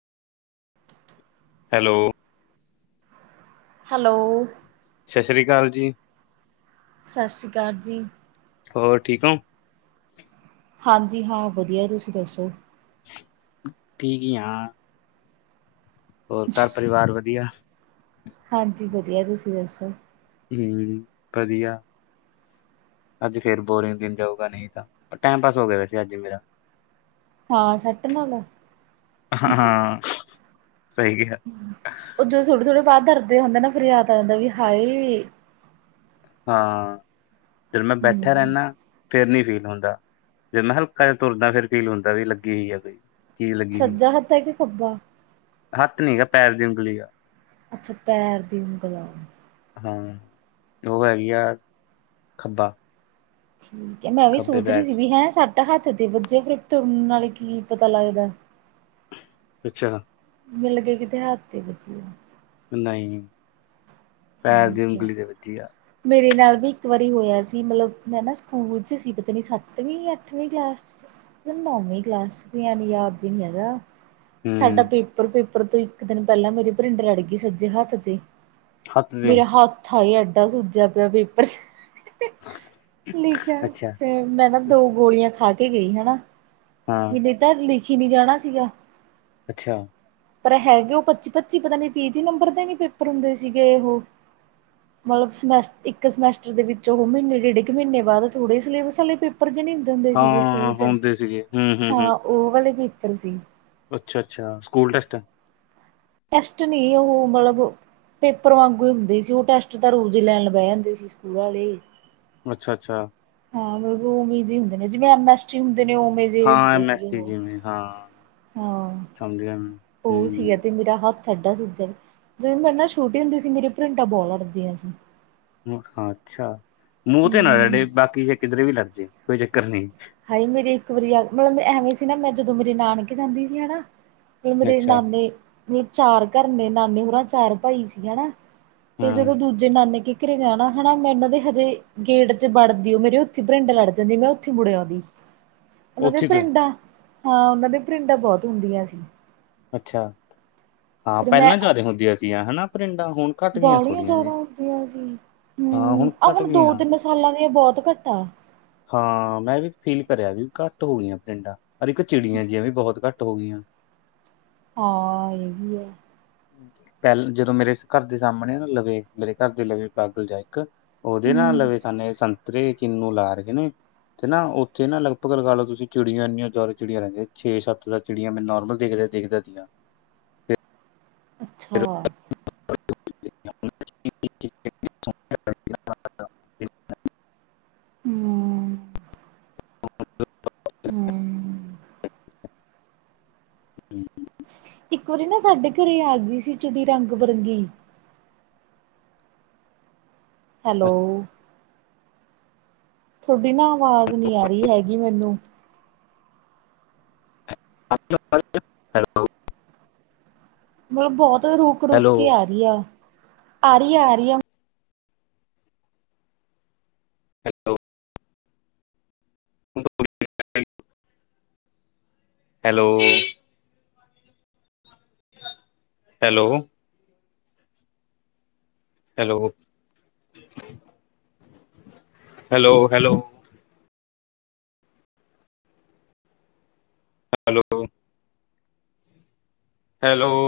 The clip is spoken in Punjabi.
ਹੈਲੋ ਹੈਲੋ ਸਤਿ ਸ੍ਰੀ ਅਕਾਲ ਜੀ। ਸਤਿ ਸ੍ਰੀ ਅਕਾਲ ਜੀ। ਹੋਰ ਠੀਕ ਓ। ਹਾਂਜੀ ਹਾਂ ਵਧੀਆ ਤੁਸੀਂ ਦੱਸੋ? ਠੀਕ ਈ ਆ। ਹੋਰ ਘਰ- ਪਰਿਵਾਰ ਵਧੀਆ। ਹਾਂਜੀ ਵਧੀਆ ਤੁਸੀਂ ਦੱਸੋ। ਹੂ ਵਧੀਆ। ਅੱਜ ਫੇਰ ਬੋਰਿੰਗ ਦਿਨ ਜਾਊਗਾ ਨਹੀਂ ਤਾਂ, ਟਾਈਮ ਪਾਸ ਹੋ ਗਿਆ ਵੈਸੇ ਅੱਜ ਮੇਰਾ। ਹਾਂ ਸੱਟ ਨਾਲ਼ ਆ। ਹਾਂ -ਹਾਂ ਸਹੀ ਹੈ। ਉਹ ਜਦੋਂ ਥੋੜੇ- ਥੋੜੇ ਬਾਦ ਦਰਦ ਜਾ ਹੁੰਦਾ ਨਾ, ਫੇਰ ਯਾਦ ਆ ਜਾਂਦਾ ਵੀ ਹਾਏ। ਹਾਂ, ਫਿਰ ਮੈਂ ਬੈਠਾ ਹੂੰ ਰਹਿਨਾ। ਫਿਰ ਨੀ ਫੀਲ ਹੁੰਦਾ, ਜੇ ਮੈਂ ਹਲਕਾ ਜਾ ਤੁਰਦਾ ਫਿਰ ਫੀਲ ਹੁੰਦਾ ਵੀ ਲੱਗੀ ਵੀ ਏ ਕੋਈ। ਕੀ ਲੱਗੀ ਸੀ, ਸੱਜਾ ਹੱਥ ਹੈ ਕਿ ਖੱਬਾ? ਹੱਥ ਨੀ ਗਾ ਪੈਰ ਦੀ ਉਂਗਲੀ ਆ। ਅੱਛਾ ਪੈਰ ਦੀ ਉਂਗਲ ਆ। ਹਾਂ ਓ ਹੈਗੀ ਆ, ਖੱਬਾ। ਠੀਕ ਐ ਮੈਂ ਵੀ ਖੱਬੇ ਸੋਚ ਰੀ ਪੈਰ ਸੀ ਦੀ, ਵੀ ਹੈਂ ਸੱਟ ਹੱਥ ਦੇ ਵੱਜੀ ਆ, ਫੇਰ ਤੁਰਨ ਨਾਲੇ ਕੀ ਪਤਾ ਲੱਗਦਾ। ਅੱਛਾ। ਮੈਨੂੰ ਲੱਗਿਆ ਕਿਤੇ ਹੱਥ ਤੇ ਵੱਜੀ ਆ। ਨਈ। ਠੀਕ ਐ। ਵੱਜੀ ਆ, ਮੇਰੇ ਨਾਲ ਵੀ ਇੱਕ ਵਾਰੀ ਹੋਇਆ ਸੀ ਮਤਲਬ ਮੈਂ ਨਾ ਸਕੂਲ 'ਚ ਸੀ ਪਤਾ ਨੀ ਸੱਤਵੀਂ - ਅੱਠਵੀਂ ਕਲਾਸ 'ਚ। ਪਤਾ ਨੀ ਨੌਵੀਂ ਕਲਾਸ ਸੀ ਐਮੇ ਯਾਦ ਜੀ ਨੀ ਹੈਗਾ। ਸਾਡਾ ਹੂੰ, ਪੇਪਰ-ਪੇਪਰ ਤੋਂ ਇੱਕ ਦਿਨ ਪੈਲਾਂ ਮੇਰੇ ਭਰਿੰਡ ਲੜ ਗੀ ਸੱਜੇ ਹੱਥ ਤੇ। ਹੱਥ ਤੇ, ਮੇਰਾ ਹੱਥ ਹਾਏ ਐਡਾ ਸੁੱਜਿਆ ਪਿਆ ਪੇਪਰ ਲਿਖਿਆ ਅੱਛਾ। ਫੇ ਮੈਂ ਨਾ ਦੋ ਗੋਲੀਆਂ ਖਾ ਕੇ ਗਈ ਹਨਾ। ਹਾਂ, ਵੀ ਨਈ ਤਾਂ ਲਿਖੀ ਨੀ ਜਾਣਾ ਸੀਗਾ। ਅੱਛਾ। ਪਰ ਹੈਗੇ ਓ ਪੱਚੀ- ਪੱਚੀ ਪਤਾ ਨੀ ਤੀ - ਤੀ ਨੰਬਰ ਦੇ ਨੀ ਪੇਪਰ ਹੁੰਦੇ ਸੀਗੇ ਉਹ। ਹ [inaudible] ਮਲਬ ਸਮੈਸ ਇੱਕ ਸਮੈਸਟਰ ਦੇ ਵਿੱਚ ਓ ਮੀਨੇ ਡੇਢ ਕੇ ਮੀਨੇ ਬਾਦ ਥੋੜ੍ਹੇ ਸਿਲੇਬਸ ਆਲੇ ਪੇਪਰ ਜੇ ਨੀ ਦੀਂਦੇ ਸੀਗੇ ਸਕੂਲ 'ਚ। ਕੀਤੇ ਸੀਗੇ ਹੂੰ। ਹੂੰ, ਹਾਂ ਹੂੰ ਓ ਵਲੇ ਪੇਪਰ ਸੀ। ਅੱਛਾ -ਅੱਛਾ ਸਕੂਲ ਟੈਸਟ। ਟੈਸਟ ਨੀ ਹੋ ਮਲਬ ਪੇਪਰ ਵਾਂਗੂ ਈ ਹੁੰਦੇ ਸੀ, ਓ ਟੈਸਟ ਤਾਂ ਰੋਜ਼ ਲੈਣ ਬੈ ਜਾਂਦੇ ਸੀ ਸਕੂਲ ਵਾਲੇ। ਅੱਛਾ- ਅੱਛਾ। ਹਾਂ ਮਲਬ ਓਵੀਂ ਜੀ ਹੁੰਦੇ ਨੇ, ਜਿਵੇਂ ਐਮ ਐਸ ਟੀ ਹੁੰਦੇ ਨੇ ਓਮੇ। ਹਾਂ ਐਮ ਐਸ ਟੀ ਜਿਮੇ ਹਾਂ। ਹਾਂ, ਸਮਝ ਗਿਆ ਓ ਮੈਂ ਸੀ ਅਤੇ ਮੇਰਾ ਹਥ ਏਡਾ ਸੁੱਜਿਆ, ਜਿਮੇ ਮੇਰੇ ਨਾ ਛੋਟੀ ਹੁੰਦੀ ਸੀ ਮੇਰੀ ਭਰਿੰਡਾਂ ਬੋ ਲੜਦੀਆਂ ਸੀ। ਹੂੰ ਹਾਂ ਅੱਛਾ, ਮੂੰਹ ਤੇ ਨਾ ਲੜੇ ਹੂੰ ਬਾਕੀ ਜੇ ਕਿੱਧਰੇ ਵੀ ਲੜ ਜੇ, ਕੋਈ ਚੱਕਰ ਨੀ। ਹਾਏ ਮੇਰੀ ਇੱਕ ਵਾਰੀ ਅਹ ਮਲਬ ਮੈ ਐਵੇਂ ਸੀ ਨਾ ਮੈਂ ਜਦੋਂ ਮੇਰੇ ਨਾਨਕੇ ਜਾਂਦੀ ਸੀ ਹਨਾ। ਮਲਬ ਮੇਰੇ ਅੱਛਾ ਨਾਨੇ, ਚਾਰ ਘਰ ਨੇ ਨਾਨੇ ਹੋਰਾਂ ਚਾਰ ਭਾਈ ਸੀ ਹਨਾ। ਤੇ ਜਦੋਂ ਹੂੰ ਦੁ ਜੇ ਨਾਨੇ ਕੇ ਘਰੇ ਜਾਣਾ ਹਨਾ, ਮੈਂ ਓਨਾ ਦੇ ਹਜੇ ਗੇਟ 'ਚ ਵੜਦੀਓ ਮੇਰੇ ਓਥੇ ਭਰਿੰਡ ਲੜ ਜਾਂਦੀ। ਮੈਂ ਓਥੇ ਮੁੜਓ ਦੀ, ਓਨਾ ਦੇ ਉੱਥੇ ਤੋਂ ਭਰਿੰਡਾਂ, ਹਾਂ ਓਨਾ ਦੇ ਭਰਿੰਡਾਂ ਬੋਤ ਹੁੰਦੀਆਂ ਸੀ। ਅੱਛਾ, ਹਾਂ ਫਿਰ ਮੈਂ ਪੈਲਾਂ ਜਾਦੇ ਹੁੰਦੀਆਂ ਸੀ ਹਨਾ, ਭਰਿੰਡਾਂ ਹੁਣ ਘੱਟ ਗਈਆਂ ਬਾਲੀਆਂ ਥੋੜ੍ਹੀਆਂ ਜਾਦਾ ਜਿਹੀਆਂ ਹੁੰਦੀਆਂ ਸੀ, ਹਾਂ ਹੂੰ ਆਹ ਘੱਟ ਹੁਣ ਦੋ ਗਈਆਂ। -ਤਿੰਨ ਸਾਲਾਂ ਦੀਆਂ ਬੋਤ ਘੱਟ ਆ। ਹਾਂ ਮੈਂ ਵੀ ਫੀਲ ਕਰਿਆ ਵੀ ਘੱਟ ਹੋ ਗੀਆਂ ਭਰਿੰਡਾਂ, ਇੱਕ ਚਿੜੀਆਂ ਜੀਆਂ ਵੀ ਬੋਤ ਘੱਟ ਹੋਗੀਆਂ। ਹਾਂ ਏ ਵੀ ਹੈ। ਪੈਲ ਜਦੋਂ ਮੇਰੇ ਘਰ ਦੇ ਸਾਮਣੇ ਆ ਨਾ ਲਵੇ ਮੇਰੇ ਘਰ ਦੇ ਲਵੇ ਪਾਗਲ ਜਾਂ ਇੱਕ ਓਦੇ ਨਾਲ ਹਮ ਲਵੇ ਸਾਨੇ ਸੰਤਰੇ ਕਿੰਨੂੰ ਲਾ ਰਹੇ ਨੇ। ਤੇ ਨਾ ਓਥੇ ਨਾ ਲਗਭਗ ਲਗਾ ਲਓਸੀਂ ਚੜੀਆਂ ਇਨੀਆਂ ਜ਼ਾਦਾ ਚਿੜੀਆਂ ਰੈਂਦੀਆਂ ਛੇ ਸੱਤ ਤ ਚਿੜੀਆਂ ਮੈਂ ਨੋਰਮਲ ਦੇਖ -ਦੇਖਦਾ ਸੀਗਾ। ਅੱਛਾ [inaudible] ਹੂੰਅ। ਹੂੰ। [inaudible] ਇੱਕ ਵਾਰੀ ਨਾ ਸਾਡੇ ਘਰੇ ਆ ਗਈ ਸੀ ਚਿੜੀ ਰੰਗ-ਬਿਰੰਗੀ। ਹੈਲੋ! ਥੋਡੀ ਨਾ ਆਵਾਜ਼ ਨੀ ਆ ਰੀ ਹੈਗੀ ਮੈਨੂੰ। ਹੈਲੋ [unintelligible] ਮਤਲਬ ਬੋਤ ਰੁਕ -ਰੁਕ ਕੇ ਹੈਲੋ ਆ ਰੀ ਆ, ਆ ਰੀ ਆ, ਆ ਰੀ ਆ। Hello. Hello. [unintelligible] Hello! Hello, hello hello. Hello. Hello!